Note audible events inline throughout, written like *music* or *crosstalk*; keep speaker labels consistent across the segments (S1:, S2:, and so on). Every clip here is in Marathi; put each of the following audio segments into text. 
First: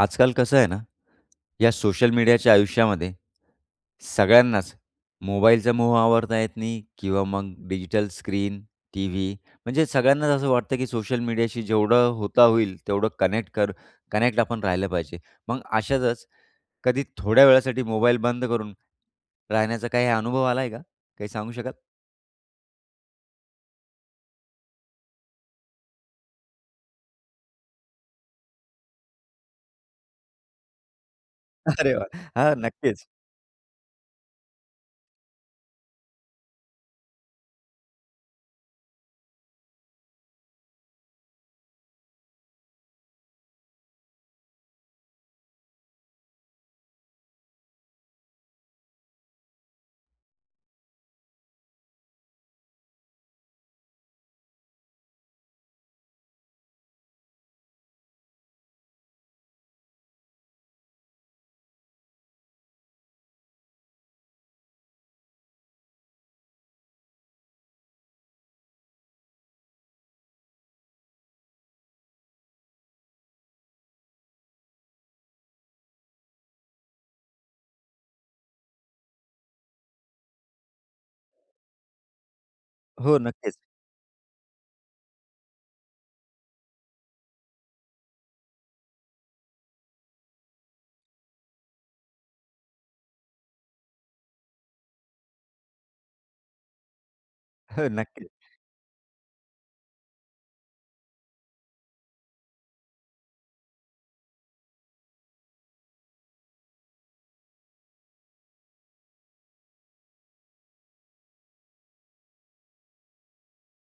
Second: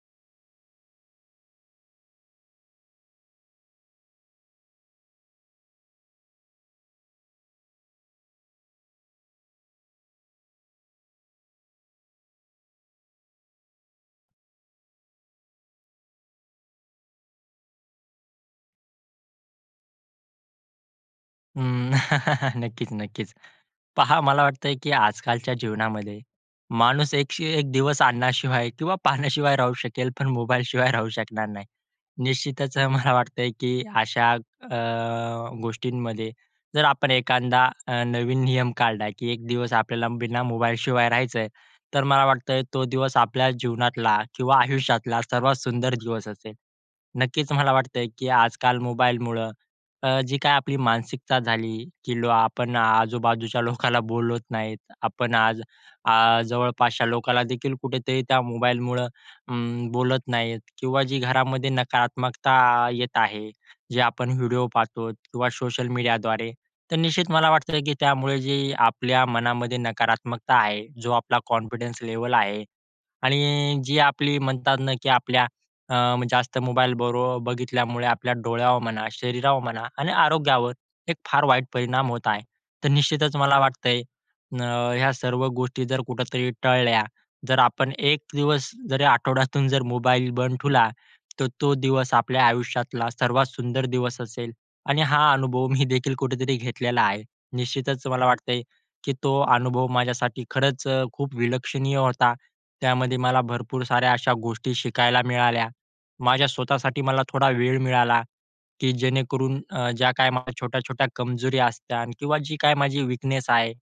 S1: आजकाल कसं आहे ना, या सोशल मीडियाच्या आयुष्यामध्ये, सगळ्यांनाच मोबाईलचा मोह आवरता येत नाही किंवा मग डिजिटल स्क्रीन, टीव्ही म्हणजे सगळ्यांनाच असं वाटतं, की सोशल मीडियाशी जेवढं होता होईल तेवढं कनेक्ट कर कनेक्ट आपण राहिलं पाहिजे. मग अशातच कधी थोड्या वेळासाठी मोबाईल बंद करून, राहण्याचा काही अनुभव आलाय आहे का, काही सांगू शकाल?
S2: अं, *chuckles* नक्कीच, नक्कीच. पहा मला वाटतंय, की आजकालच्या जीवनामध्ये माणूस एक, एक दिवस अन्नाशिवाय किंवा पाण्याशिवाय राहू शकेल, पण मोबाईलशिवाय राहू शकणार नाही.
S1: अरे वाह! हां,
S2: निश्चितच
S1: नक्कीच.
S2: मला वाटतंय की अशा अ, गोष्टींमध्ये जर आपण एखादा अ, नवीन नियम काढला, की एक दिवस आपल्याला बिना मोबाईलशिवाय राहायचं आहे, तर मला वाटतंय तो दिवस आपल्या जीवनातला किंवा आयुष्यातला सर्वात सुंदर दिवस असेल. नक्कीच मला वाटतंय, की आजकाल मोबाईलमुळं अ, जी काही आपली मानसिकता झाली, की लो आपण आजूबाजूच्या लोकाला बोलत नाहीत. आपण आ आज जवळपासच्या लोकांनादेखील कुठेतरी त्या मोबाईलमुळं उम्म, बोलत नाहीत किंवा जी घरामध्ये नकारात्मकता येत आहे, जे आपण व्हिडिओ पाहतो किंवा सोशल मीडियाद्वारे. तर निश्चित मला वाटतं, की त्यामुळे जे आपल्या मनामध्ये नकारात्मकता आहे, जो आपला कॉन्फिडन्स लेव्हल आहे आणि जी आपली म्हणतात ना, की आपल्या अ, जास्त मोबाईल बरो बघितल्यामुळे आपल्या डोळ्यावर म्हणा, शरीरावर म्हणा आणि आरोग्यावर एक फार वाईट परिणाम होत आहे. तर
S1: हो,
S2: निश्चितच
S1: नक्कीच.
S2: मला वाटतंय अ, ह्या सर्व गोष्टी जर कुठेतरी टळल्या जर आपण एक दिवस जरी आठवड्यातून जर मोबाईल बंद ठेवला, तर तो दिवस आपल्या आयुष्यातला सर्वात सुंदर दिवस असेल आणि हा अनुभव मी देखील कुठेतरी घेतलेला आहे.
S1: हो,
S2: निश्चितच मला
S1: नक्कीच.
S2: वाटतय, की तो अनुभव माझ्यासाठी खरंच खूप विलक्षणीय होता. त्यामध्ये मला भरपूर साऱ्या अशा गोष्टी शिकायला मिळाल्या. माझ्या स्वतःसाठी मला थोडा वेळ मिळाला, की जेणेकरून अ, ज्या काही माझ्या छोट्या-छोट्या कमजोरी असते किंवा जी काही माझी वीकनेस आहे.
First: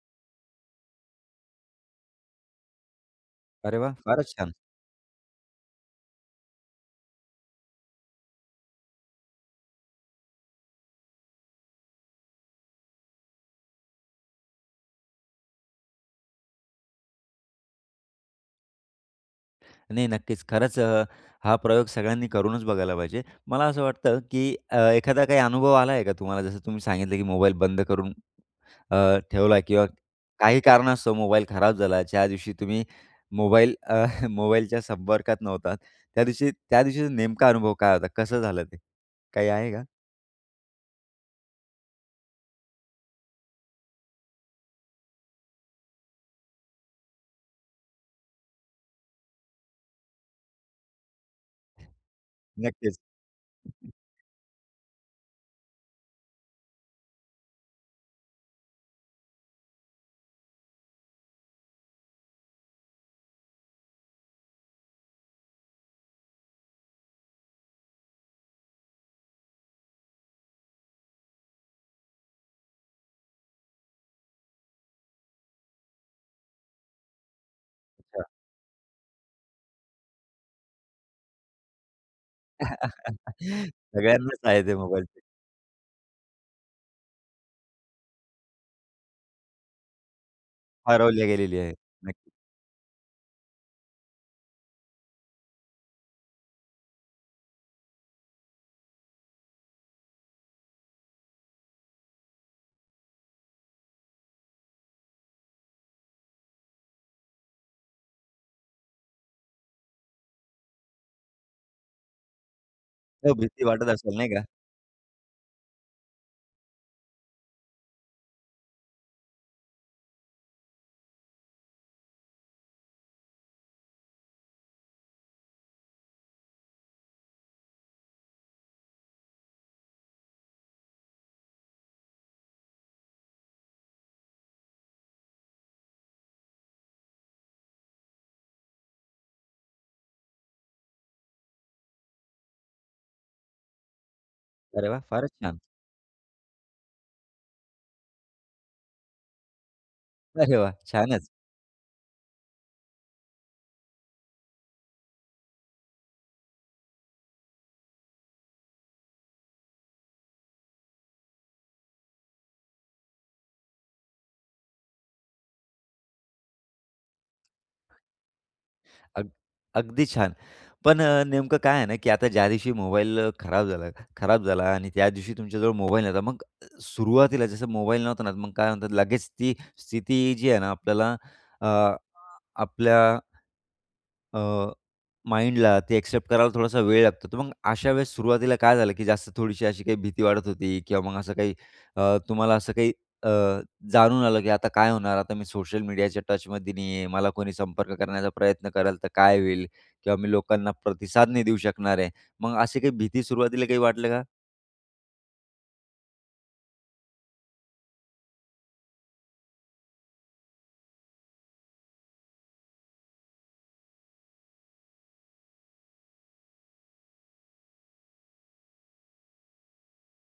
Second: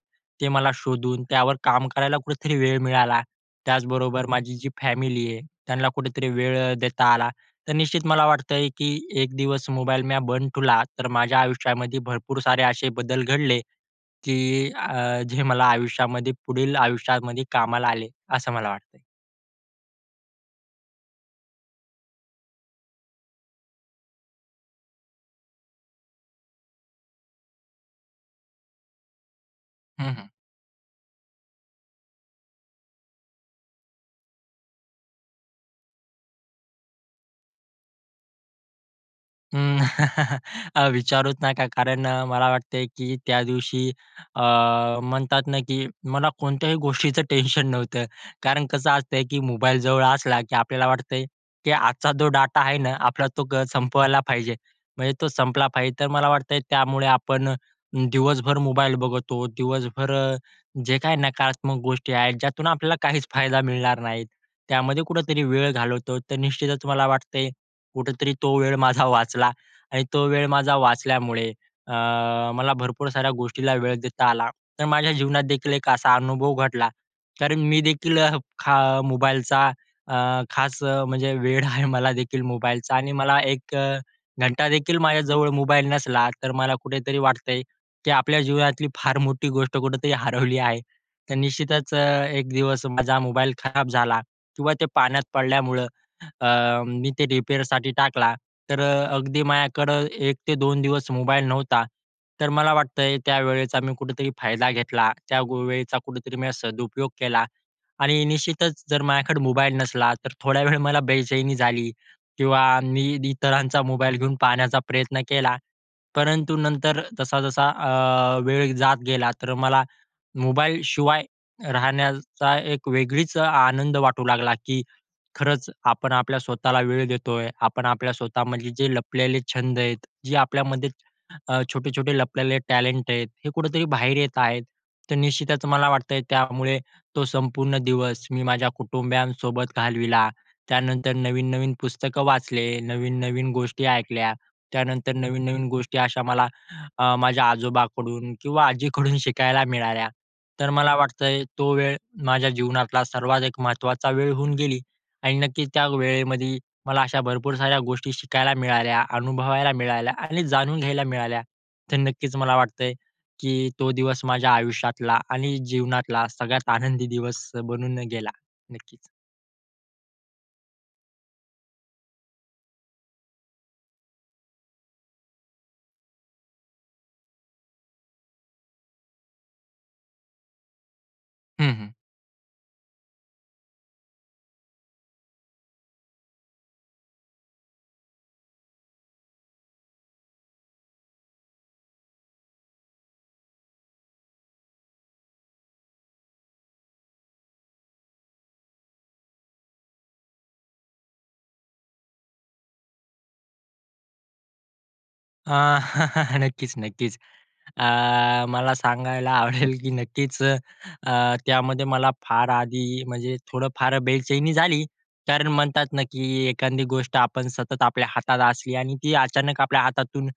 S2: ते मला शोधून त्यावर काम करायला कुठेतरी वेळ मिळाला
S1: अरे वाह!
S2: त्याचबरोबर
S1: फारच छान.
S2: माझी जी फॅमिली आहे त्यांना कुठेतरी वेळ देता आला तर निश्चित मला वाटतंय, की एक दिवस मोबाईल मी बंद ठेवला तर माझ्या आयुष्यामध्ये भरपूरसारे असे बदल घडले, की अ, जे मला आयुष्यामध्ये पुढील आयुष्यामध्ये कामाला आले असं मला वाटतंय.
S1: नाही, नक्कीच. खरंच अ, हा प्रयोग सगळ्यांनी करूनच बघायला पाहिजे. मला असं वाटतं, की अ, एखादा काही अनुभव आला आहे का तुम्हाला? जसं तुम्ही सांगितलं, की मोबाईल बंद करून अ, ठेवला किंवा
S2: हं, हं
S1: काही कारणास्तव मोबाईल खराब झाला, ज्या दिवशी तुम्ही मोबाईल अ, *chuckles* मोबाईलच्या संपर्कात नव्हता, त्या दिवशी त्या दिवशीचा नेमका अनुभव काय होता? कसं झालं ते काही आहे
S2: अं,
S1: का?
S2: *chuckles* विचारुचं नका कारण मला वाटतंय, की त्या दिवशी अ, म्हणतात ना, की मला कोणत्याही गोष्टीचं टेन्शन नव्हतं. कारण कसं असतंय की मोबाईल जवळ असला की आपल्याला वाटतंय, की आजचा जो डाटा आहे ना,
S1: नक्कीच.
S2: आपला तो ग संपवायला पाहिजे. म्हणजे तो संपला पाहिजे. तर मला वाटतंय, त्यामुळे आपण दिवसभर मोबाईल बघतो, दिवसभर जे काही नकारात्मक गोष्टी आहेत, ज्यातून आपल्याला काहीच फायदा मिळणार नाहीत, त्यामध्ये कुठेतरी वेळ घालवतो. तर निश्चितच मला वाटत कुठेतरी तो वेळ माझा वाचला आणि तो वेळ माझा वाचल्यामुळे अ, मला भरपूर साऱ्या गोष्टीला वेळ देता आला. तर माझ्या जीवनात देखील एक असा अनुभव घडला तर मी देखील
S1: अच्छा.
S2: अ, खा मोबाईलचा अ, खास म्हणजे वेड आहे मला देखील मोबाईलचा आणि मला
S1: *chuckles*
S2: एक अ,
S1: सगळ्यांनाच आहे ते
S2: घंटादेखील
S1: मोबाईलच.
S2: माझ्याजवळ मोबाईल नसला तर मला कुठेतरी वाटतंय, की आपल्या जीवनातली फार मोठी गोष्ट कुठेतरी हरवली आहे.
S1: हरवल्या
S2: तर
S1: गेलेली आहे,
S2: निश्चितच अ,
S1: नक्कीच.
S2: एक दिवस माझा मोबाईल खराब झाला किंवा ते पाण्यात पडल्यामुळं अ, मी ते रिपेअरसाठी टाकला तर अ, अगदी माझ्याकडं 1-2 दिवस मोबाईल नव्हता. तर मला वाटतंय, त्यावेळेचा मी कुठेतरी फायदा घेतला त्या, गो वेळेचा कुठेतरी मी सदुपयोग केला आणि निश्चितच जर माझ्याकडे मोबाईल नसला तर थोड्या वेळ मला बेचैनी झाली किंवा मी
S1: हो, भीती
S2: इतरांचा
S1: वाटत असेल
S2: मोबाईल
S1: नाही
S2: घेऊन
S1: का?
S2: पाहण्याचा प्रयत्न केला, परंतु नंतर जसा-जसा अ, वेळ जात गेला तर मला मोबाईलशिवाय राहण्याचा एक वेगळीच आनंद वाटू लागला, की खरंच आपण आपल्या स्वतःला वेळ देतोय, आपण आपल्या स्वतःमधले जे लपलेले छंद आहेत, जे आपल्यामध्ये अ, छोटे-छोटे लपलेले टॅलेंट आहेत, हे कुठेतरी बाहेर येत आहेत. तर निश्चितच मला वाटतंय, त्यामुळे तो संपूर्ण दिवस मी माझ्या कुटुंबयांसोबत घालविला. त्यानंतर नवीन-नवीन पुस्तकं वाचले, नवीन-नवीन गोष्टी ऐकल्या,
S1: अरे वाह!
S2: त्यानंतर
S1: फारच छान!
S2: नवीन-नवीन गोष्टी अशा मला अ, माझ्या आजोबाकडून किंवा आजीकडून शिकायला मिळाल्या.
S1: अरे
S2: तर
S1: वाह!
S2: मला
S1: छानच!
S2: वाटतंय, तो वेळ माझ्या जीवनातला सर्वात एक महत्त्वाचा वेळ होऊन गेली आणि नक्कीच त्या वेळेमध्ये मला अशा भरपूर साऱ्या गोष्टी शिकायला मिळाल्या, अनुभवायला मिळाल्या आणि जाणून घ्यायला मिळाल्या. तर नक्कीच मला वाटतंय की तो दिवस माझ्या आयुष्यातला आणि जीवनातला सगळ्यात आनंदी दिवस बनून गेला नक्कीच.
S1: अगदी अगदी छान! पण अ, नेमकं काय आहे ना, की आता ज्यादिवशी मोबाईल अ, खराब झाला खराब झाला आणि त्या दिवशी तुमच्याजवळ मोबाईल नव्हता मग अ, सुरुवातीला जसं मोबाईल नव्हता ना मग काय म्हणतात लगेच ती स्थिती जी आहे ना, आपल्याला अ,
S2: हं, हं
S1: अ, आपल्या अ, माईंड ला ते एक्सेप्ट करायला थोडासा वेळ लागतो. तर मग अशा वेळेस सुरुवातीला काय झालं? की जास्त थोडीशी अशी काही भीती वाटत होती? किंवा मग असं काही अ, तुम्हाला असं काही अ, जाणून आलं की आता काय होणार? आता मी सोशल मीडियाच्या टचमध्ये नाही आहे. मला कोणी संपर्क करण्याचा प्रयत्न कराल तर काय होईल किंवा मी लोकांना प्रतिसाद नाही देऊ शकणार आहे. मग अशी काही भीती सुरुवातीला काही वाटलं का?
S2: आ, *chuckles* नक्कीच, नक्कीच. अ, मला सांगायला *chuckles* आवडेल, की नक्कीच अ, त्यामध्ये मला फार आधी म्हणजे थोडं फार बेचैनी झाली. कारण म्हणतात ना, की एखादी गोष्ट आपण सतत आपल्या हातात असली आणि ती अचानक आपल्या हातातून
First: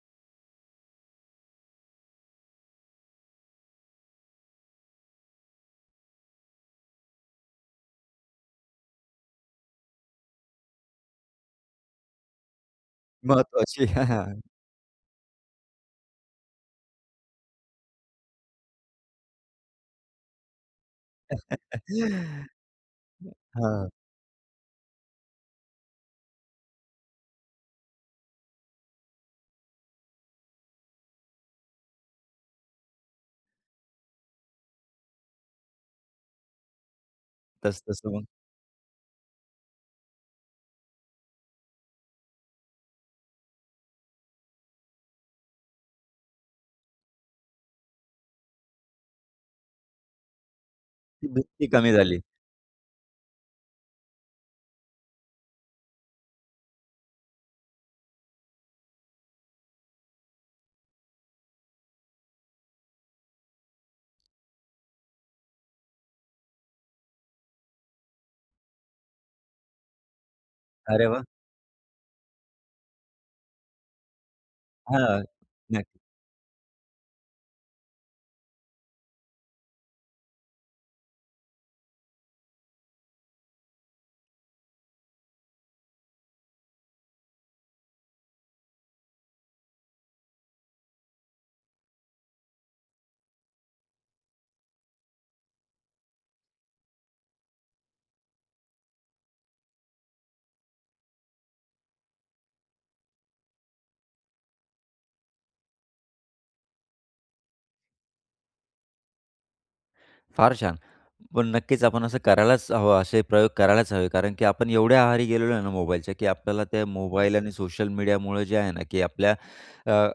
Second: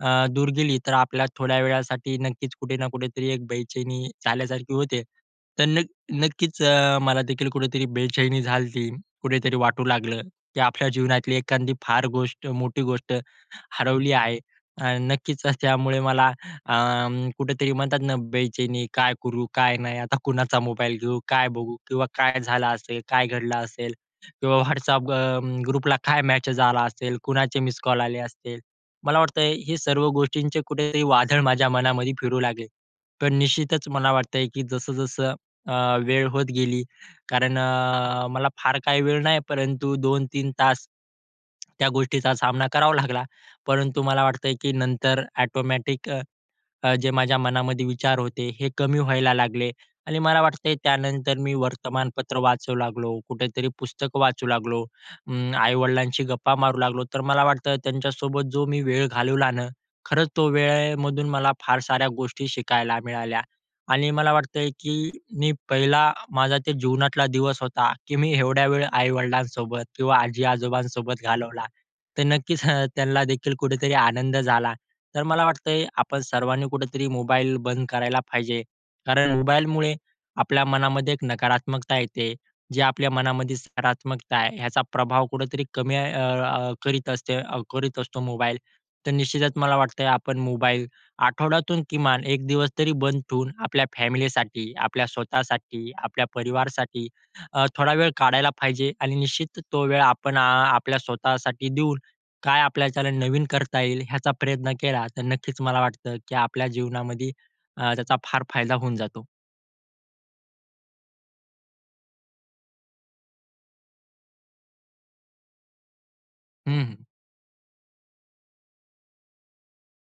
S2: अ, दूर गेली, तर आपल्या थोड्या वेळासाठी नक्कीच कुठे ना कुठेतरी एक बेचैनी झाल्यासारखी होते. तर नक्क नक्कीच अ, मला देखील कुठेतरी बेचैनी झालती. कुठेतरी वाटू लागलं, की आपल्या जीवनातली एखादी फार गोष्ट मोठी गोष्ट
S1: महत्वाची. हां,
S2: हरवली आहे.
S1: हां.
S2: अ, नक्कीच, त्यामुळे मला अ, कुठेतरी म्हणतात ना, बेचैनी काय करू, काय नाही आता कुणाचा मोबाईल घेऊ, काय बघू किंवा काय
S1: *chuckles*
S2: झालं असेल? काय घडलं
S1: हां.
S2: असेल? किंवा WhatsApp अ, ग ग्रुप ला काय मेसेज आला असेल? कुणाचे मिसकॉल आले असतील? मला वाटतंय, हे सर्व गोष्टींचे कुठेतरी वादळ माझ्या मनामध्ये फिरू लागले. तर निश्चितच मला वाटतंय, की जसं-जसं अ, वेळ होत गेली, कारण
S1: तसं-तसं
S2: अ,
S1: मग
S2: मला फार काही वेळ नाही परंतु 2-3 तास त्या गोष्टीचा सामना करावा लागला. परंतु मला वाटतंय, की नंतर ऑटोमॅटिक अ, अ, जे माझ्या मनामध्ये विचार होते, हे कमी व्हायला लागले आणि मला वाटतंय
S1: ती
S2: त्यानंतर मी
S1: भीती कमी झाली.
S2: वर्तमानपत्र वाचू लागलो, कुठेतरी पुस्तकं वाचू लागलो, अं, आई-वडिलांशी गप्पा मारू लागलो. तर मला वाटतं त्यांच्यासोबत जो मी वेळ घालवला ना, खरंच तो वेळेमधून मला फार साऱ्या गोष्टी शिकायला मिळाल्या आणि मला वाटतंय, की मी पहिला माझा ते जीवनातला दिवस होता, की मी एवढ्या वेळ आई-वडिलांसोबत किंवा
S1: अरे वाह!
S2: आजी-आजोबांसोबत घालवला. तर नक्कीच अ, *chuckles* त्यांना देखील कुठेतरी आनंद झाला.
S1: हां,
S2: तर मला वाटतंय
S1: नक्की.
S2: आपण सर्वांनी कुठेतरी मोबाईल बंद करायला पाहिजे. कारण मोबाईलमुळे आपल्या मनामध्ये एक नकारात्मकता येते. जे आपल्या मनामध्ये सकारात्मकता आहे ह्याचा प्रभाव कुठेतरी कमी अ, अ, करीत असते करीत असतो मोबाईल. तर निश्चितच मला वाटतंय, आपण मोबाईल आठवड्यातून किमान 1 दिवस तरी बंद ठेवून आपल्या फॅमिलीसाठी, आपल्या स्वतःसाठी, आपल्या परिवारासाठी अ, थोडा वेळ काढायला पाहिजे आणि निश्चित तो वेळ आपण अ, आपल्या स्वतःसाठी देऊन काय आपल्याच्यान नवीन करता येईल ह्याचा प्रयत्न केला. तर नक्कीच मला वाटतं, की आपल्या जीवनामध्ये अ, त्याचा फार फायदा होऊन जातो.
S1: फार छान, पण नक्कीच आपण असं करायलाच हवं, असे प्रयोग करायलाच हवे कारण की आपण एवढ्या आहारी गेलेलो आहे ना, मोबाईलच्या की आपल्याला
S2: हं,
S1: ते
S2: हं.
S1: मोबाईल आणि सोशल मीडियामुळं जे आहे ना, की आपल्या अ,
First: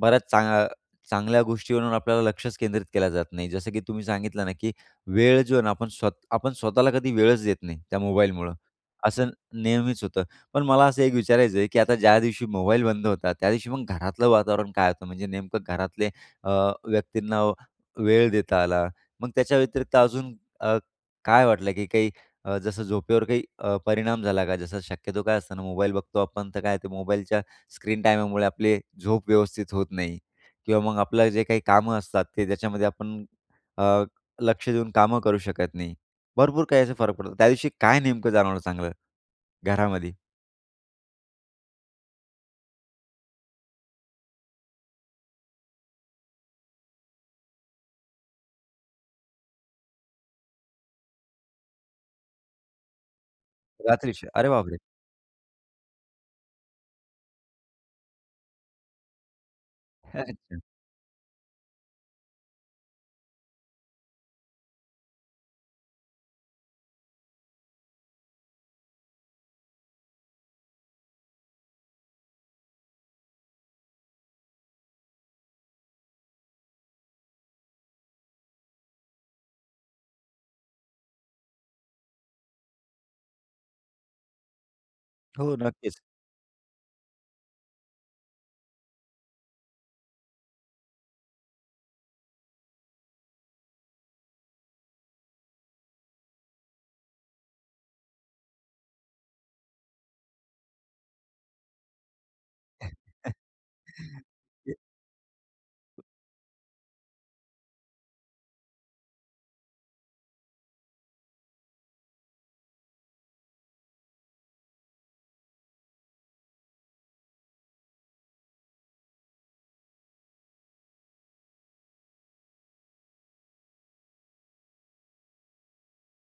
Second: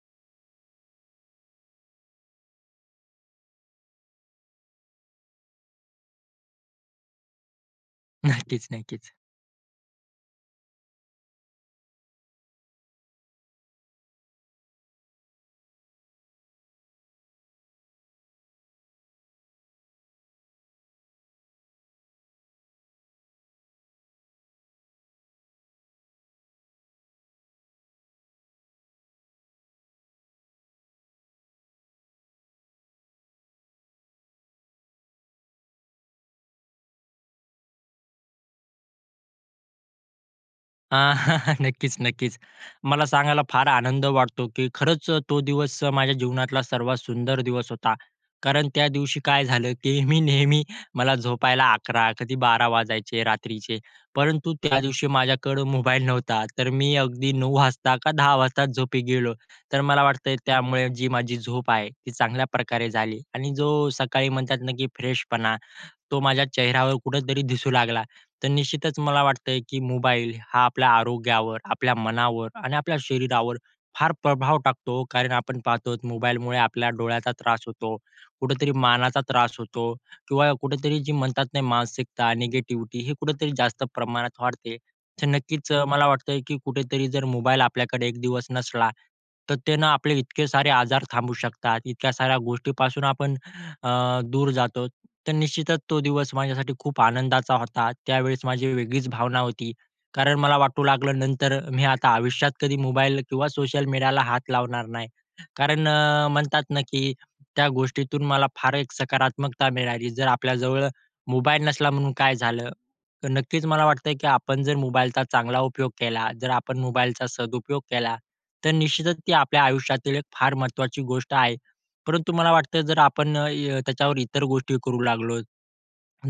S1: बऱ्याच चांग चांगल्या गोष्टीवरून आपल्याला लक्षच केंद्रित केलं जात नाही जसं की तुम्ही सांगितलं ना, की वेळ जो आहे ना, आपण स्व आपण स्वतःला कधी वेळच देत नाही त्या मोबाईलमुळं,
S2: नक्कीच, नक्कीच.
S1: असं नेहमीच होतं. पण मला असं एक विचारायचं आहे, की आता ज्या दिवशी मोबाईल बंद होता, त्यादिवशी मग घरातलं वातावरण काय होतं? म्हणजे नेमकं घरातले अ, व्यक्तींना वेळ देता आला मग त्याच्याव्यतिरिक्त अजून अ, काय वाटलं की काही अ, जसं झोपेवर काही अ, परिणाम झाला का जसं शक्यतो काय असतं ना मोबाईल बघतो आपण तर काय आहे ते मोबाईलच्या स्क्रीन टाइममुळे आपली झोप व्यवस्थित होत नाही किंवा मग आपलं जे काही कामं असतात ते त्याच्यामध्ये आपण अ, लक्ष देऊन कामं करू शकत नाही. भरपूर काही असा फरक पडतो त्यादिवशी काय नेमकं जाणवलं चांगलं घरामध्ये?
S2: अ, *chuckles* नक्कीच, नक्कीच. मला सांगायला फार आनंद वाटतो, की खरंच अ, तो दिवस माझ्या जीवनातला सर्वात सुंदर दिवस होता कारण त्या दिवशी काय झालं, की मी नेहमी, मला झोपायला 11, कधी 12 वाजायचे रात्रीचे
S1: रात्रीच्या, अरे
S2: परंतु
S1: बापरे!
S2: त्यादिवशी माझ्याकडं मोबाईल नव्हता तर मी अगदी 9 वाजता का 10 वाजता झोपी गेलो. तर मला वाटतं
S1: अच्छा.
S2: त्यामुळे जी माझी झोप आहे ती चांगल्या प्रकारे झाली आणि जो सकाळी म्हणतात ना, की फ्रेशपणा तो माझ्या चेहऱ्यावर कुठेतरी दिसू लागला, तर निश्चितच मला वाटतंय की मोबाईल हा आपल्या आरोग्यावर, आपल्या मनावर आणि आपल्या शरीरावर फार प्रभाव टाकतो कारण आपण पाहतो आहोत मोबाईलमुळे आपल्या डोळ्याचा त्रास होतो, कुठेतरी मानाचा त्रास होतो किंवा कुठेतरी जे म्हणतात नाही मानसिकता, निगेटिविटी हे कुठेतरी जास्त प्रमाणात वाढते, तर
S1: हो,
S2: नक्कीच अ,
S1: नक्कीच.
S2: मला वाटतं की कुठेतरी जर मोबाईल आपल्याकडे एक दिवस नसला तर ते न आपले इतके सारे आजार थांबू शकतात, इतक्या साऱ्या गोष्टीपासून आपण अ, दूर जातो. तर निश्चितच तो दिवस माझ्यासाठी खूप आनंदाचा होता. त्यावेळेस माझी वेगळीच भावना होती कारण मला वाटू लागलं नंतर मी आता आयुष्यात कधी मोबाईल किंवा सोशल मीडियाला हात
S1: *chuckles*
S2: लावणार नाही. कारण अ, म्हणतात ना, की त्या गोष्टीतून मला फार एक सकारात्मकता मिळाली जर आपल्याजवळ मोबाईल नसला म्हणून काय झालं? नक्कीच मला वाटतंय की आपण जर मोबाईलचा चांगला उपयोग केला, जर आपण मोबाईलचा सदुपयोग केला तर निश्चितच ती आपल्या आयुष्यातील एक फार महत्त्वाची गोष्ट आहे परंतु मला वाटतं जर य आपण त्याच्यावर इतर गोष्टी करू लागलो.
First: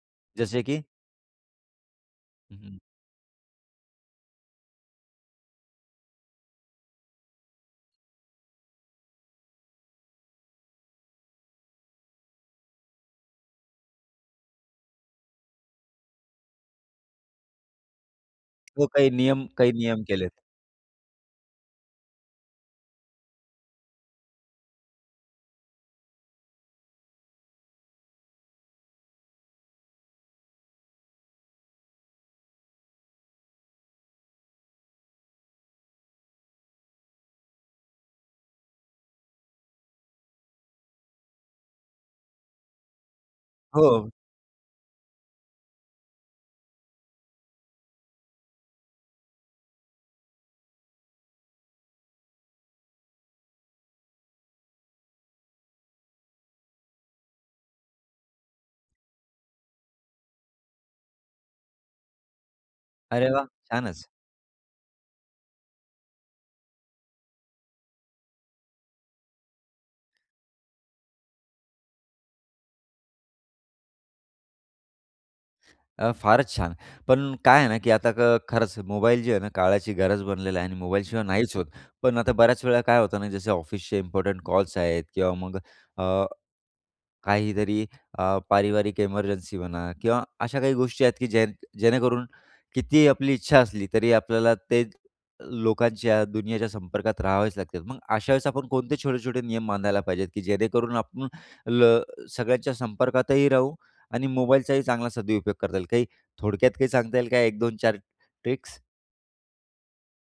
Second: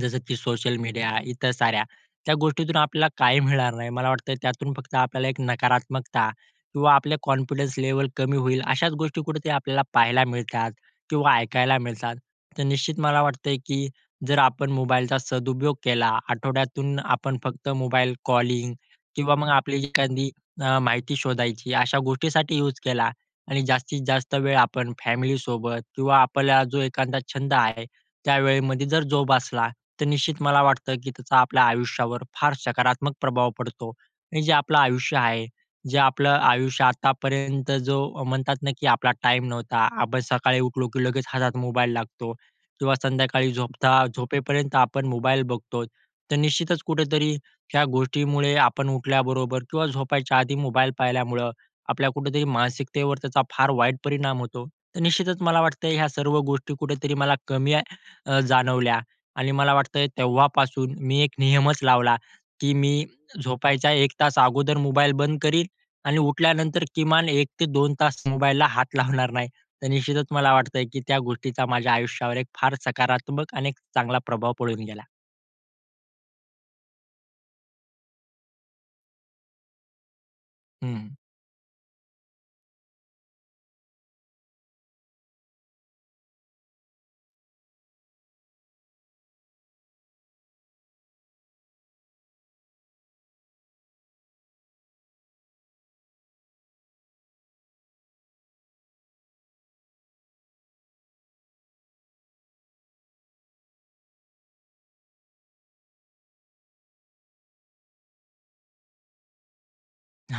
S2: जसं की
S1: जसे
S2: सोशल
S1: की?
S2: मीडिया इतर साऱ्या त्या गोष्टीतून
S1: हं.
S2: आपल्याला काही मिळणार नाही मला वाटतं त्यातून फक्त आपल्याला एक नकारात्मकता किंवा आपले कॉन्फिडन्स लेव्हल कमी होईल अशाच गोष्टी कुठे ते आपल्याला पाहायला मिळतात किंवा ऐकायला मिळतात. तर निश्चित मला वाटतंय की जर आपण मोबाईलचा सदुपयोग केला. आठवड्यातून आपण फक्त मोबाईल कॉलिंग
S1: तो काही
S2: किंवा
S1: नियम
S2: मग
S1: काही
S2: आपली
S1: नियम
S2: एखादी
S1: केलेत.
S2: अ, माहिती शोधायची अशा गोष्टीसाठी यूज केला आणि जास्तीत जास्त वेळ आपण फॅमिलीसोबत किंवा आपल्याला जो एखादा छंद आहे त्यावेळेमध्ये जर जोपासला, तर निश्चित मला वाटतं की त्याचा आपल्या आयुष्यावर फार सकारात्मक प्रभाव पडतो आणि जे आपलं आयुष्य आहे, जे आपलं आयुष्य आतापर्यंत जो म्हणतात ना, की आपला टाईम नव्हता. आपण सकाळी उठलो, की लगेच हातात मोबाईल लागतो किंवा संध्याकाळी झोपता
S1: हो.
S2: झोपेपर्यंत आपण मोबाईल बघतो तर निश्चितच कुठेतरी ह्या गोष्टीमुळे आपण उठल्याबरोबर किंवा झोपायच्या आधी मोबाईल पाहिल्यामुळं, आपल्या कुठेतरी मानसिकतेवर त्याचा फार वाईट परिणाम होतो. तर निश्चितच मला वाटतं ह्या सर्व गोष्टी कुठेतरी मला कमी अ, जाणवल्या आणि मला वाटतंय तेव्हापासून मी एक नियमच लावला, की मी
S1: अरे वाह!
S2: झोपायचा
S1: छानच.
S2: 1 तास अगोदर मोबाईल बंद करीन आणि उठल्यानंतर किमान 1 ते 2 तास मोबाईलला हात लावणार नाही. तर निश्चितच मला वाटतंय की त्या गोष्टीचा माझ्या आयुष्यावर एक फार सकारात्मक आणि एक चांगला प्रभाव पडून गेला.
S1: अ, फारच छान, पण काय आहे ना की आता खरंच मोबाईल जी आहे ना, काळाची गरज बनलेली आहे आणि
S2: हं.
S1: मोबाईलशिवाय नाहीच होत. पण आता बऱ्याचवेळा काय होतं ना जसं ऑफिसचे इम्पोर्टंट कॉल्स आहेत किंवा मग अ, काहीतरी अ, पारिवारिक इमर्जन्सी म्हणा किंवा अशा काही गोष्टी आहेत की जे जेणेकरून कितीही आपली इच्छा असली तरी आपल्याला ते, लोकांच्या दुनियेच्या संपर्कात राहावेच लागतात. मग अशावेळेस आपण कोणते छोटे-छोटे नियम बांधायला पाहिजेत, की जेणेकरून आपण ल सगळ्यांच्या संपर्कातही राहू आणि मोबाईलचाही चांगला सदुपयोग करता येईल, काही थोडक्यात काही सांगता येईल का 1-2-4 ट्रिक्स?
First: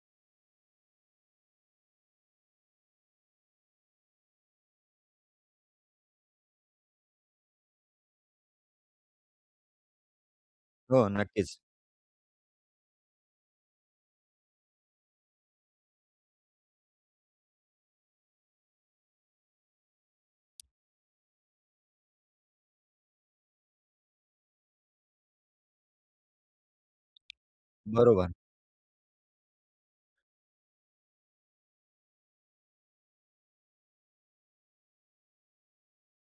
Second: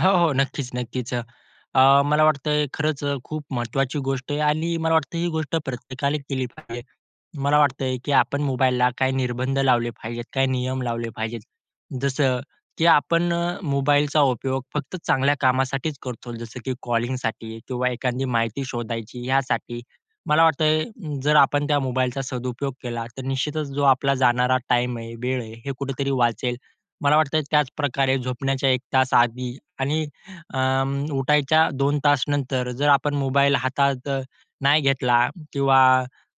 S2: हो, हो. नक्कीच नक्कीच, अ, अ मला वाटतंय खरंच खूप महत्त्वाची गोष्ट आहे आणि मला वाटतंय ही गोष्ट प्रत्येकाने केली पाहिजे. मला वाटतंय की आपण मोबाईलला काही निर्बंध लावले पाहिजेत. काही नियम
S1: हो,
S2: लावले पाहिजेत.
S1: नक्कीच.
S2: जसं की आपण अ, मोबाईलचा उपयोग फक्त चांगल्या कामासाठीच करतो जसं की कॉलिंगसाठी किंवा एखादी माहिती शोधायची यासाठी. मला वाटतंय जर आपण त्या मोबाईलचा सदुपयोग केला, तर निश्चितच जो आपला जाणारा टाईम आहे, वेळ आहे, हे कुठेतरी वाचेल. मला वाटतंय त्याचप्रकारे
S1: बरोबर.
S2: झोपण्याच्या 1 तास आधी आणि अं, उठायच्या 2 तासनंतर जर आपण मोबाईल हातात नाही घेतला किंवा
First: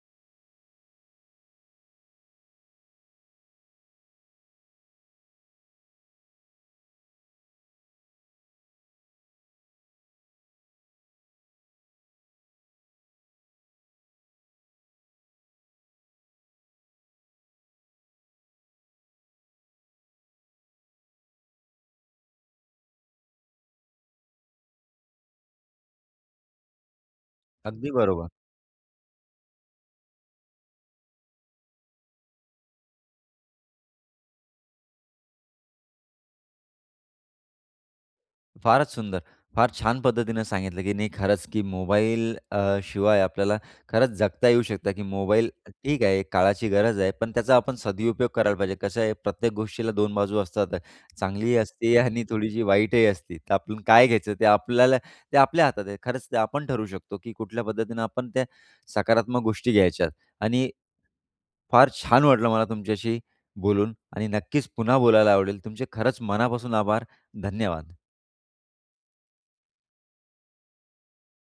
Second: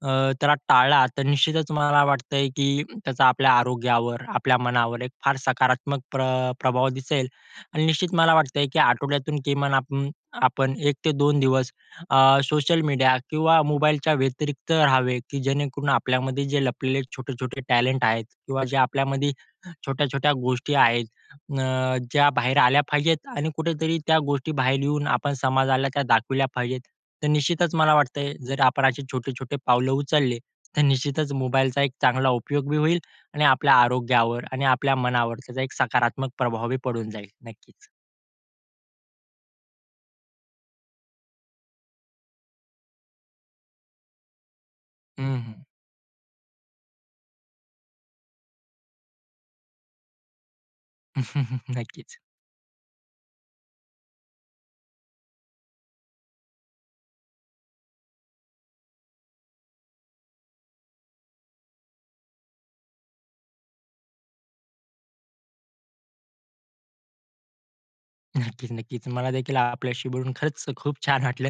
S2: अ, त्याला टाळला, तर निश्चितच मला वाटतंय की त्याचा आपल्या आरोग्यावर आपल्या मनावर एक फार सकारात्मक प्र प्रभाव दिसेल आणि निश्चित मला वाटतंय की आठवड्यातून किमान आपून आपण 1 ते 2 दिवस अ, सोशल मीडिया किंवा मोबाईलच्या व्यतिरिक्त रहावे की जेणेकरून आपल्यामध्ये जे लपलेले छोटे-छोटे टॅलेंट आहेत किंवा जे आपल्यामध्ये *inhales* छोट्या-छोट्या गोष्टी आहेत अ, ज्या बाहेर आल्या पाहिजेत आणि कुठेतरी त्या गोष्टीबाहेर येऊन आपण समाजाला त्या दाखविल्या पाहिजेत. तर निश्चितच
S1: अगदी
S2: मला
S1: बरोबर.
S2: वाटतंय जर आपण असे छोटे-छोटे पावलं उचलले तर निश्चितच मोबाईलचा एक चांगला उपयोग होईल आणि आपल्या आरोग्यावर आणि आपल्या मनावर त्याचा एक सकारात्मक प्रभाव पडून जाईल नक्कीच.
S1: फारच सुंदर! फार छान पद्धतीनं सांगितलं, की नाही खरंच की मोबाईल अ, शिवाय आपल्याला खरंच जगता येऊ शकतं की
S2: हं,
S1: मोबाईल
S2: हं.
S1: ठीक आहे काळाची गरज आहे, पण त्याचा आपण सदुपयोग करायला पाहिजे. कसं आहे प्रत्येक गोष्टीला 2 बाजू असतात. चांगलीही
S2: *laughs*
S1: असते
S2: नक्कीच.
S1: आणि थोडीशी वाईटही असती, तर आपण काय घ्यायचं ते आपल्याला ते आपल्या हातात आहे. खरंच ते आपण ठरवू शकतो की कुठल्या पद्धतीनं आपण त्या सकारात्मक गोष्टी घ्यायच्यात. आणि फार छान वाटलं मला तुमच्याशी बोलून आणि नक्कीच पुन्हा बोलायला आवडेल तुमचे खरंच मनापासून आभार. धन्यवाद.
S2: *chuckles* नक्कीच नक्कीच, मलादेखील आपल्याशी बोलून खरंच अ, खूप छान वाटलं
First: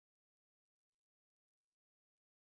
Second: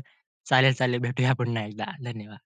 S2: चालेल चालेल भेटूया पुन्हा एकदा धन्यवाद.